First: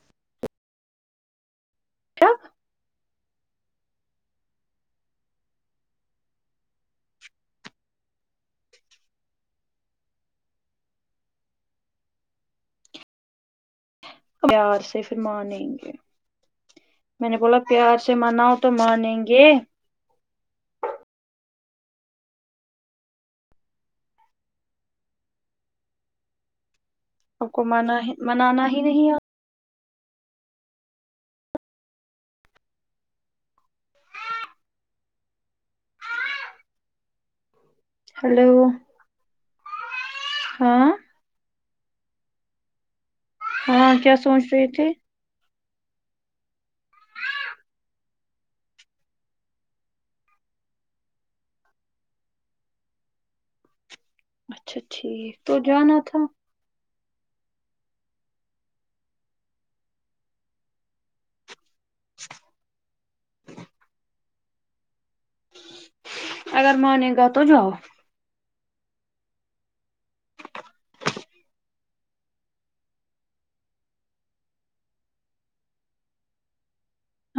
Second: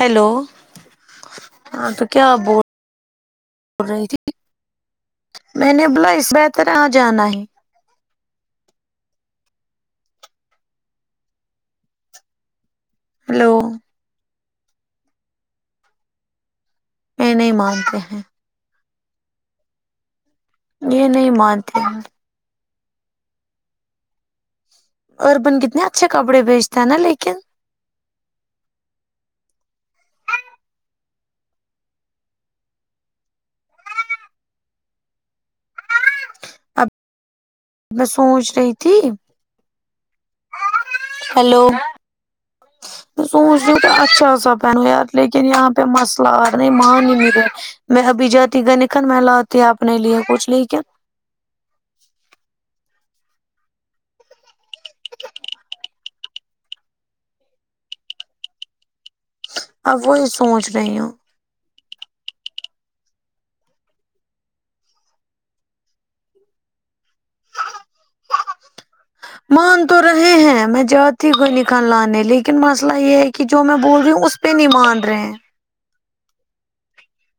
hello ہاں تو کیا ب بول رہی تھی میں نے بولا اس بہتر یہاں جانا ہے ہلو پیار سے پھر مانیں گے میں یہ نے نہیں بولا مانتے پیار سے ہیں مانا ہو تو مانیں گے یہ نہیں مانتے ہیں اربن کتنے اچھے کپڑے بھیجتے ہیں نا لیکن کو مانا منانا ہی نہیں آتا اب میں سوچ ہلو رہی تھی ہاں ہیلو سوچ رہ کہ ہاں کیا اچھا سوچ سبپ رہے تھے یار لیکن یہاں پہ مسئلہ اور نہیں مان ملے میں ابھی جاتی گ نکن مل آتی اپنے لیے کچھ نہیں کیا اچھا ٹھیک تو جانا تھا اب وہی سوچ رہی ہوں [inaudible] اگر مارگ گاتو جاؤ مان تو رہے ہیں میں جاتی کوئی نکل لانے لیکن مسئلہ یہ ہے کہ جو میں بول رہی ہوں اس پے نہیں مان رہے ہیں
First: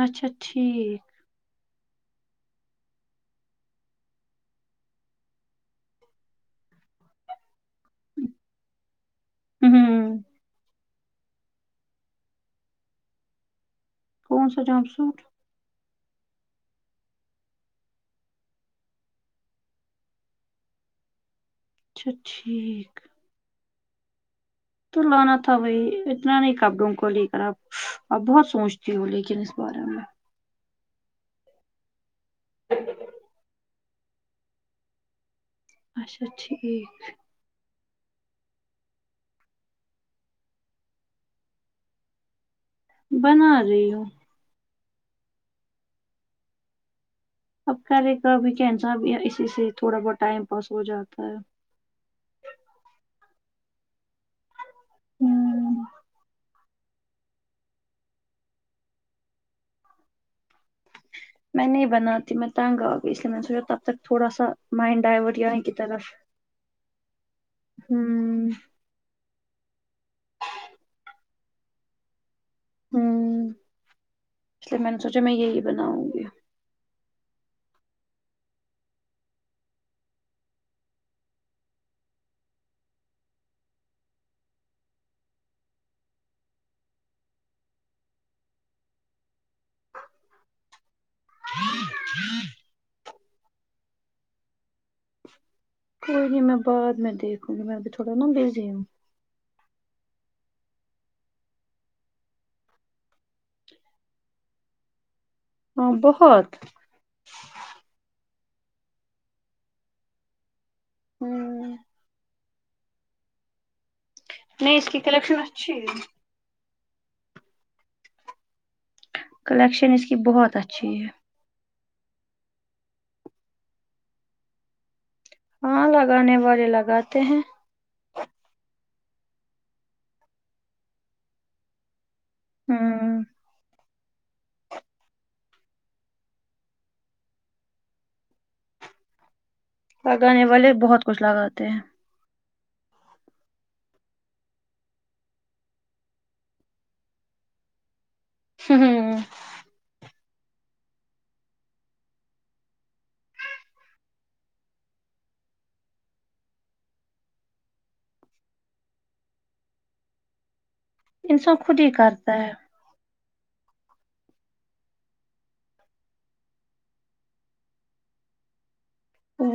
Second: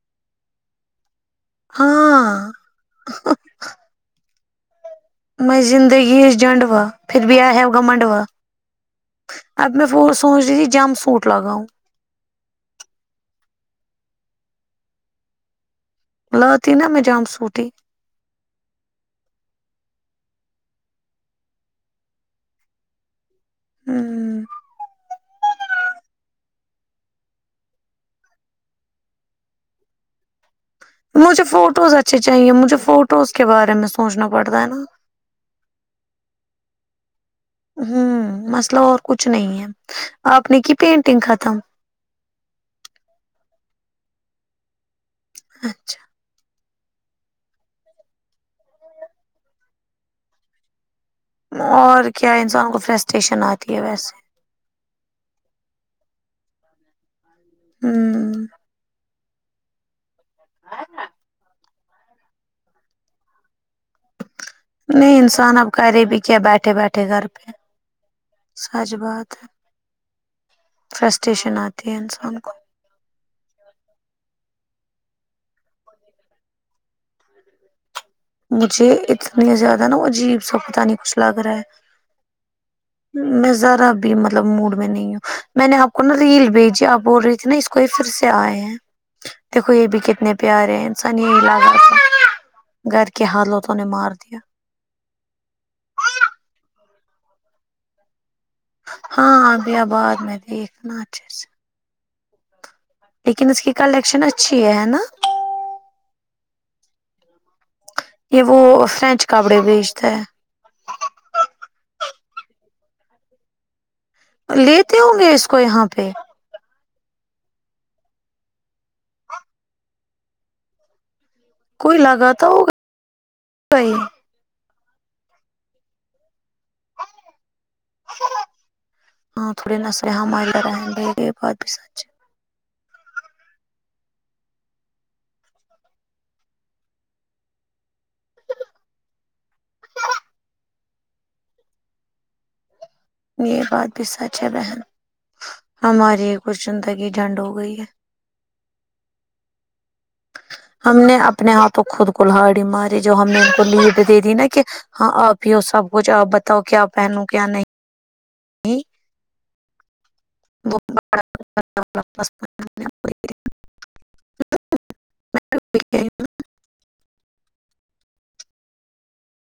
اچھا ٹھیک ہاں میں زندگی اس جنڈوا پھر بھی آ ہے گمنڈوا اب میں وہ ہوں سوچ رہی تھی جم سوٹ لگاؤں کون سا جمپ سوٹ لاتی نا میں جام سوٹی ہی اچھا ٹھیک ہوں تو لانا تھا بھائی اتنا نہیں کپ ڈونگ کو لے کر آپ اب بہت سوچتی ہووں لیکن اس بارے میں مجھے فوٹوز اچھے چاہیے مجھے فوٹوز کے بارے میں سوچنا پڑتا ہے نا اچھا ٹھیک ہوں مسلب اور کچھ نہیں ہے آپ نے کی پینٹنگ ختم بنا رہی ہو اچھا اب کرے کاب کینسا اسی سے تھوڑا بہت ٹائم پاس ہو جاتا ہے اور کیا انسان کو فرسٹیریشن آتی ہے ویسے ہوں ہوں ہاںاں [unintelligible] میں نہیں بناتی میں تانگ آ گ ا اس لیے میں نے سوچا تب تک تھوڑا سا مائنڈ نہیں ڈائیورٹ انسان یہیں اب کی کہہ رہے طرف بھی کیا بیٹھے بیٹھے گھر پہ ہوں حج بات ہے فرسٹیریشن آتی ہے انسان کو ہوں اس لیے میں نے سوچا میں یہی بناؤں گی مجھے اتنی زیادہ نا عجیب سا پت نہیں کچھ لگ رہا ہے میں ذرا اب مطلب موڈ میں نہیں ہوں میں نے آپ کو نا ریل بھیجی آپ بول رہی تھی نا اس کوئی پھر سے آئے ہیں دیکھو یہ بھی کتنے پیارے ہیں انسان یہی لگا تھا ہاں گھر کی حالتوں نے مار دیا کوئی نہیں میں بعد میں دیکھوں گی میں ابھی تھوڑا نا بزی ہوں ہاں ا بیا بعد میں دیکھناا اچھے سے لیکن اس کی کلیکشن اچھی ہے ہے نا ہاں بہت یہ وہ فرینچ کپڑے بھیجتا ہے ہوں نہیں اس لیتے کی ہوں گے کلیکشن اس کو اچھی یہاں ہے پہ کلیکشن اس کی بہت اچھی ہے کوئی لگا تو ہوگا [unintelligible] ہاں لگانے والے لگاتے ہیں ہاں تھوڑے ن س ب بھی سچ [unintelligible] ہاں لگانے والے بہت کچھ لگاتے ہیں یہ بات بھی سچ ہے بہن ہماری کچھ زندگی جھنڈ ہو گئی ہے ہ ہ ہم نے اپنے ہات کو خود کولہاڑی ماری جو ہم نے ان کو لیڈ دے دی نا کہ ہاں آپ ہی ہو سب کچھ آپ بتاؤ کیا پہنو کیا نہیں وہ [inaudible] انسان خود ہی کرتا ہے [unintelligible] [unintelligible] [unintelligible]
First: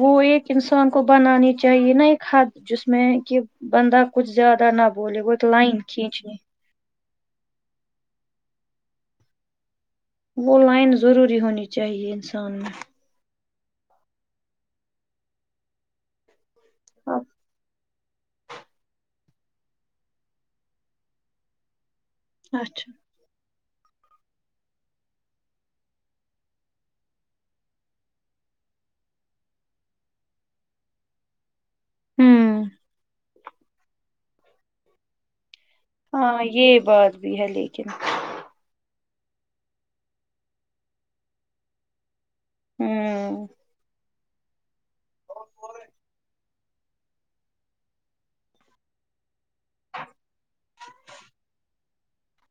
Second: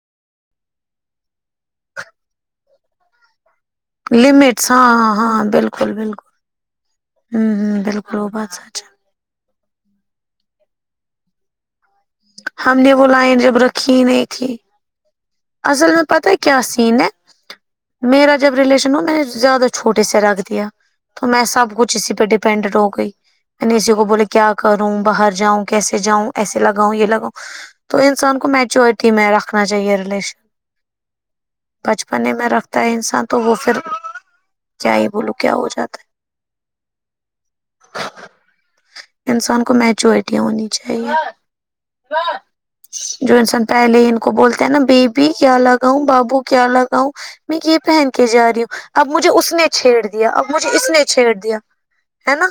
وہ ایک انسان کو بنانی چاہیے نا ایک حد جس میں کہ بندہ کچھ لمٹس زیادہ ہاں نہ ہاں بولے ہاں وہت لائن بالکل بالکل کھینچنی ہوں ہوں بالکل وہ بات سچ ہے وہ لائن ضروری ہونی چاہیے میں ہم نے وہ لائن جب رکھی ہی نہیں تھی اصل میں پتہ کیا سین ہے میرا جب ریلیشن ہو میں نے زیادہ چھوٹے سے رکھ دیا تو میں سب کچھ اسی پہ ڈ پنڈ رو اچھا گئی نے اسی کو بولے کیا کروں باہر جاؤں کیسے جاؤں ایسے لگاؤں یہ لگاؤ تو انسان کو میچورٹی میں رکھنا چاہیے ریلیشن بچپنے میں ہوں رکھتا ہے انسان تو وہ پھر کیا ہی بولو کیا ہو جاتا ہاں یہ بات بھی ہے لیکن انسان کو میچورٹی ہونی چاہیے جو ہوں انسان پہلے ہی ان کو بولتا ہیں نا بیبی کیا لگاؤں بابو کیا لگاؤں میں یہ پہن کے جا رہی ہوں اب مجھے اس نے چھیڑ دیا اب مجھے اس نے چھیڑ دیا ہے نا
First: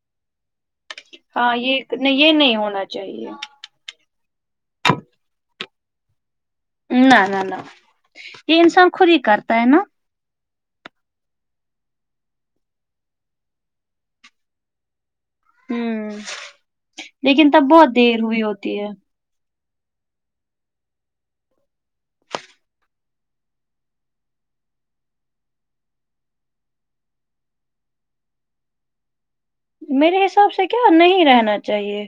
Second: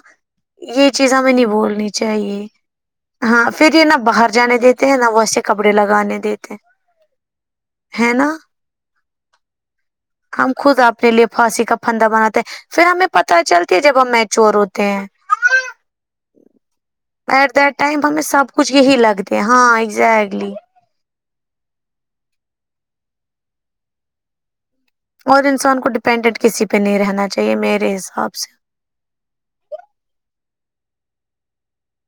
یہ چیز ہمیں نہیں ہاں یہ بولنی نہیں یہ چاہیے نہیں ہونا چاہیے ہاں پھر یہ نہ باہر جانے دیتے ہیں نہ ویسے کپڑے لگانے دیتے ہیں نہ نہ نہ ہے نا یہ انسان خود ہی کرتا ہے نا ہم خود اپنے لیے پھانسی کا پھندا بناتے ہیں پھر ہمیں پتہ چلتی ہے جب ہم میچور ہوتے ہیں ھم ایٹ دیٹ ٹائم ہمیں سب کچھ یہی لگتے ہاں ایزیکٹلی اور انسان کو ڈپینڈنٹ کسی پہ نہیں رہنا چاہیے میرے حساب سے میرے حساب سے کیا نہیں رہنا چاہیے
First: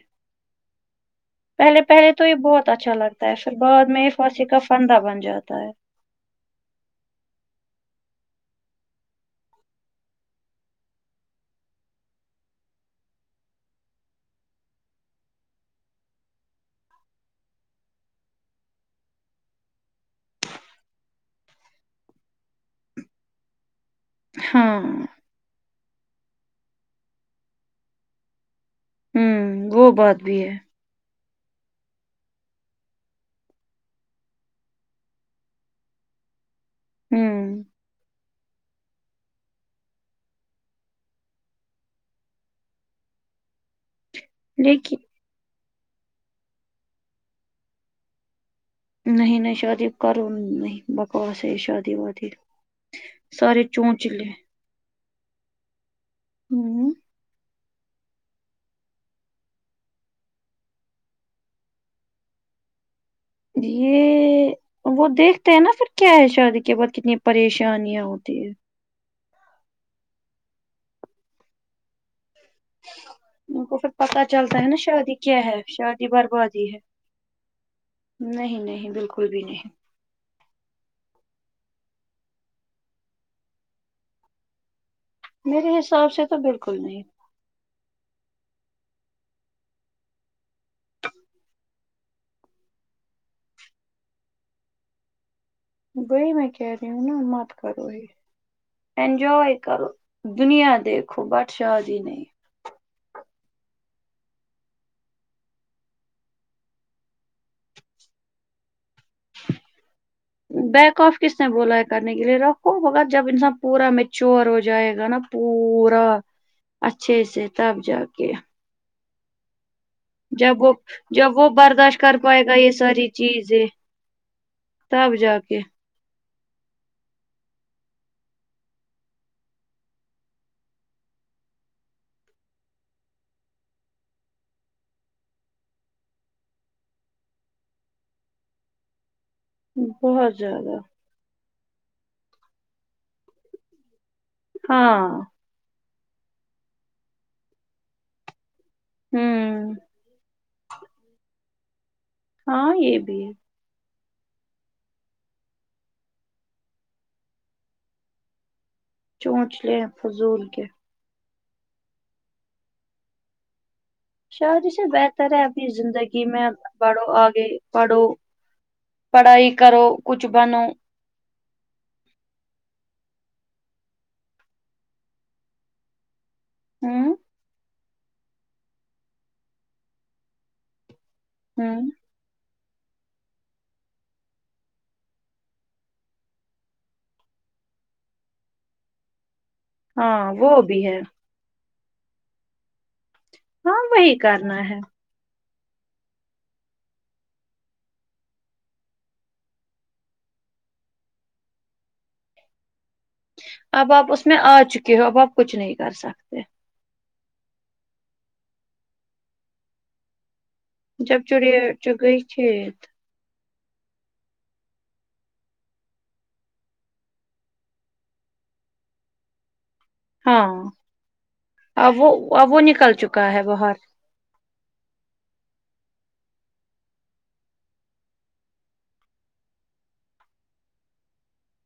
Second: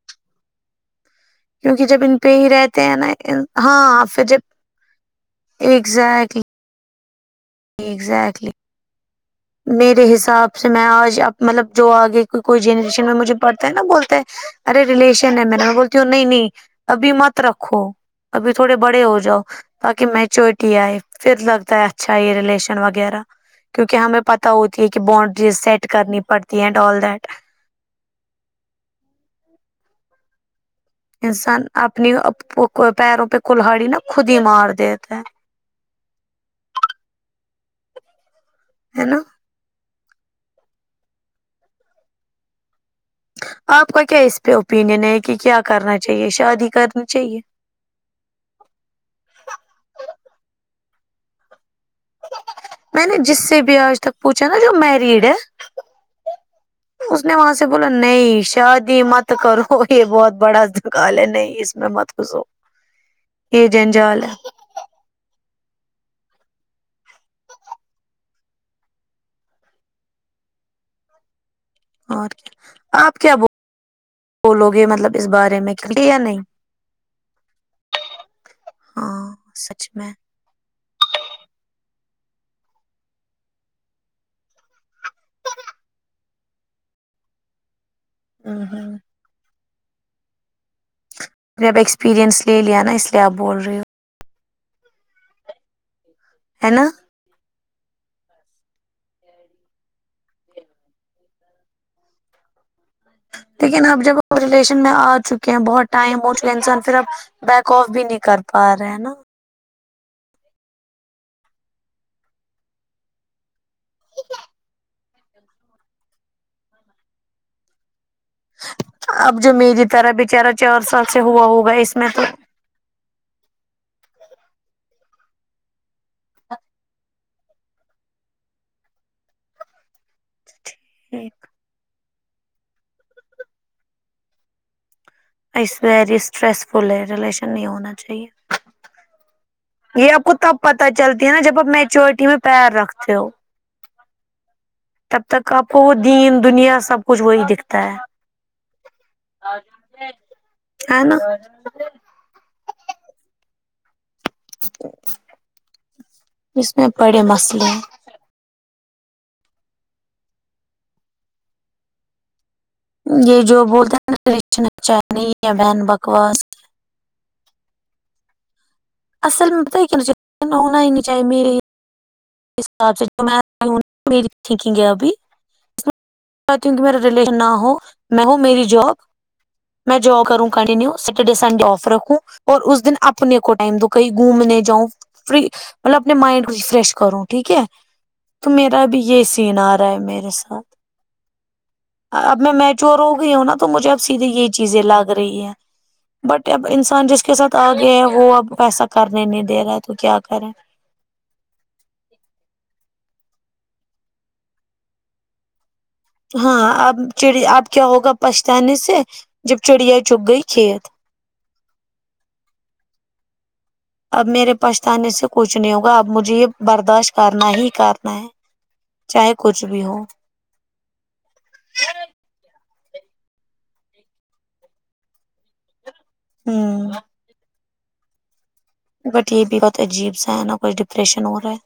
پہلے کیونکہ جب پہلے ان تو پہ یہ ہی بہت رہتے اچھا ہیں نا لگتا ہے پھر بعد میں ہاں یہ پھر جب پھانسی کا فنندہ بن جاتا ہے ایگزیکٹلی اگزیکٹلی میرے حساب سے میں آج اب مطلب جو آگے کی کوئی جنریشن میں مجھے پڑھتا ہے نا بولتے ہیں ارے ریلیشن ہے میرا میں بولتی ہوں نہیں نہیں ابھی مت رکھو ابھی تھوڑے بڑے ہو جاؤ تاکہ میچورٹی آئے پھر لگتا ہے اچھا ریلیشن وغیرہ کیونکہ ہمیں پتاہوتی ہے ہاں کہ بانڈ چیز سیٹ کرنی پڑتی ہے ٹی اینڈ ال دیٹ ھم وہ بات بھی ہے انسان اپنی پیروں پہ کلہڑی ناخود ہی مار دیتا ہے ھم ہے نا آپ کا کیا اس پہ اوپینین لیکن ہے کہ کیا کرنا چاہیے شادی کرنی چاہیے نہیں نہیں شادی کروں نہیں بکواس ہے ہی شادی وادی میں نے جس سے سارے بھی آج تک چونچلے پوچھا نا جو مریڈ ہے ہوں اس نے وہاں سے اس نے بولاو نہیں شادی مت کرو یہ بہت بڑا دکال ہے نہیں اس میں مت غسو [inaudible] یہے وہ دیکھتے ہیں نا پھر کیا ہے شادی کے بعد کتنی پریشانیاں ہوتی ہے اور کیا آپ کیا ان کو پھر پتا چلتا ہے بولو نا گے شادی مطلب اس کیا ہے بارے میں شادی یا نہیں بربادی ہے نہیں نہیں بالکل ہاں بھی نہیں سچ میں میرے حساب سے تو بالکل نہیں ہاں ہاں میں اب ایکسپریئنس لے لیا نا اس لیے آپ بول رہی ہو وہی میں کہہ ہے نا رہی ہوں نہ مت کرو ہی انجوائے کرو دنیا دیکھو بٹ شادی نہیں لیکن اب جب وہ ریلیشن میں آ چکے ہیں بہت ٹائم ہو چکے ہیں انسان پھر اب بیک آف بھی نہیں کر پا رہے ہے نا بیک اف کس نے بولا ہے کرنے کے لے رکھو مگر جب انسان پورا میچور ہو جائے گا نا پورا اچھے سے تب جا کے اب جو میری طرح بچارا جب وہ چار سال سے جب ہوا وہ ہوگا اس برداشت میں کر تو پائے گا یہے ساری جی جی تب جا کے [inaudible] ایک اس ویری اسٹریس فل ہے ریلیشن نہیں ہونا چاہیے یہ آپ کو بہت تب زیادہ پتا چلتی ہے نا جب آپ میچورٹی میں پییر رکھتے ہو ہاں تب تک آپ کو وہ دین دنیا سب کچھ وہی دکھتا ہے ہوں ا نا ہاں یہ بھی ہے اس میں بڑے مسئلے چونچ لے فضول کے یہ جو بولتا ہیں شاعری نا ہے بہن بکواس پڑھو آگے پڑھو پڑھائی کرو کچھ بنو چائ مییری اس حاب سے جو میںئی ہوں میری ٹھیکنگ ہے ابھی اس میں اہتیوں کہ میرا ہوں ریلیشن نہ ہو میں ہوں میری جاب میں جاب کروں کنٹینیو سٹرڈے سنڈے ہوں آفر رکھوں اور اس دن اپنے کو ٹائم دو کہیں گھومنے جاؤں فری مطلب اپنے مائنڈ کو فریش کروں ٹھیک ہے تو میرا بھی یہ سین آ رہا ہے میرے ہاں وہ ساتھ بھی ہے اب میں میچور ہو گئی ہوں نا تو ہاں مجھے اب وہی سیدھے یہی کرنا ہے چیزیں لگ رہی ہیں بٹ اب انسان جس کے ساتھ آ گیا ہے وہ اب ویسا کرنے نہیں دے رہا ہے تو کیا کرے ایک اب آپ اس میں آ چکے ہو اب آپ کچھ نہیں کر سکتے ہاں اب چڑ اب کیا ہوگا پچھتانے سے جب چڑیا چگ گئی کھیت جب چڑی چ گئی تھ اب میرے پچھتانے سے کچھ نہیں ہوگا اب مجھے یہ برداشت کرنا ہی کرنا ہے چاہے کچھ بھی ہو ہاں اب وہ اب وہ نکل چکا ہے باہر ہوں بٹ یہ بھی بہت عجیب سا ہے نا کچھ ڈپریشن ہو رہا ہے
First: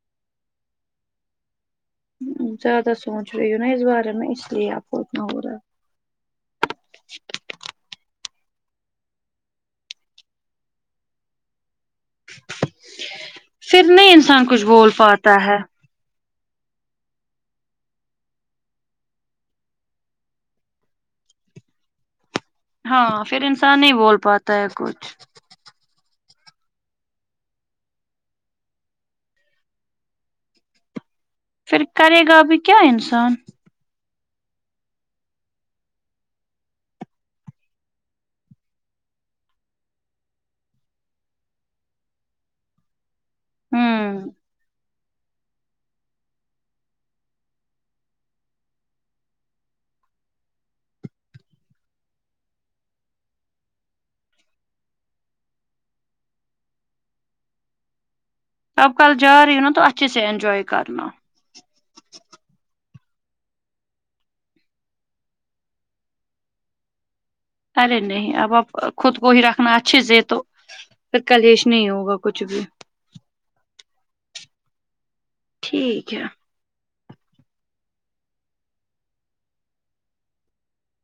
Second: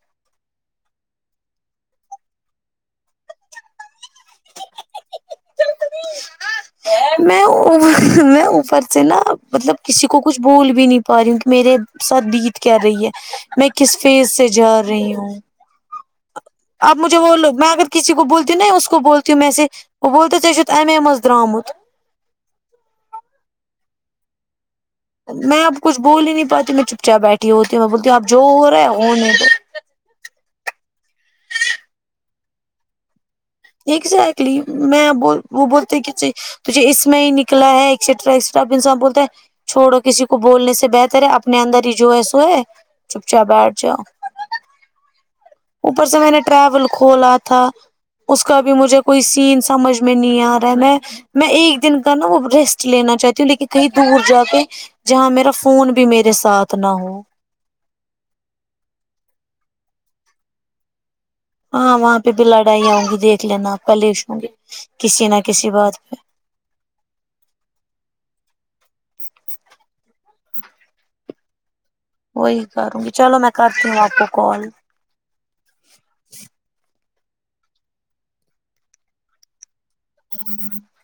زیادہ سونچ رہی ہو نا ا اس بارے میں ا اس لیے آپ ہوورا میں میں اوپر سے نا مطلب کسی کو کچھ بھول بھی نہیں پا رہی ہوں کہ میرے ساتھ بیت کر رہی ہے میں پھر کس نہیں فیز انسان سے کچھ جا بول رہی پاتا ہوں ہے اب مجھے وہو میں اگر کسی کو بولتی ہوں ن اس کو بولتی ہوں میں سے بول تو چے چت امے م میں درامت ہاں پھر انسان نہیں بول پاتا ہے کچھ میں اب کچھ بول ہی نہیں پاتی میں چپ چاپ بیٹھی ہوتی ہوں میں بولتی ہوںب جو ہو رہا ہے ا نہیں تو پھر کرے گا ب کیا انسان ایکزیکلی میں وہ بولتے گ توج جو اس میں ہی نکلا ہے ایکسٹراسٹا بولتا ہے چھوڑو کسی کو بولنے سے بہتر ہے اپنے اندر ہی جو ہے سو ہے چپ چاپ بیٹھ جاؤ ہوں اوپر سے میں نے ٹریول کھولا تھا اس کا بھی مجھے کوئی سین سمجھ میں نہیں آ رہا ہے میں میں ایک دن کا نا وہ ریسٹ لینا چاہتی ہوں لیکن کہیں دور جا کے جہاں میرا فون بھی میرے ساتھ نہ ہو تبقل جار رہ نا تو اتھی سے اینجوائے کرنا ہاں وہاں پہ بھی لڑائییاں ہوں گی دیکھ لینا کلیش ہوں گی کسی نہ کسی بات پہ ارے نہیں اب اب خود کو ہی رکھنا اچھے سے تو کلیش نہیں ہوگا کچھ وہی بھی کروں گی چلو میں کرتی ہوں آپ کو کال ٹھیک ہے ہی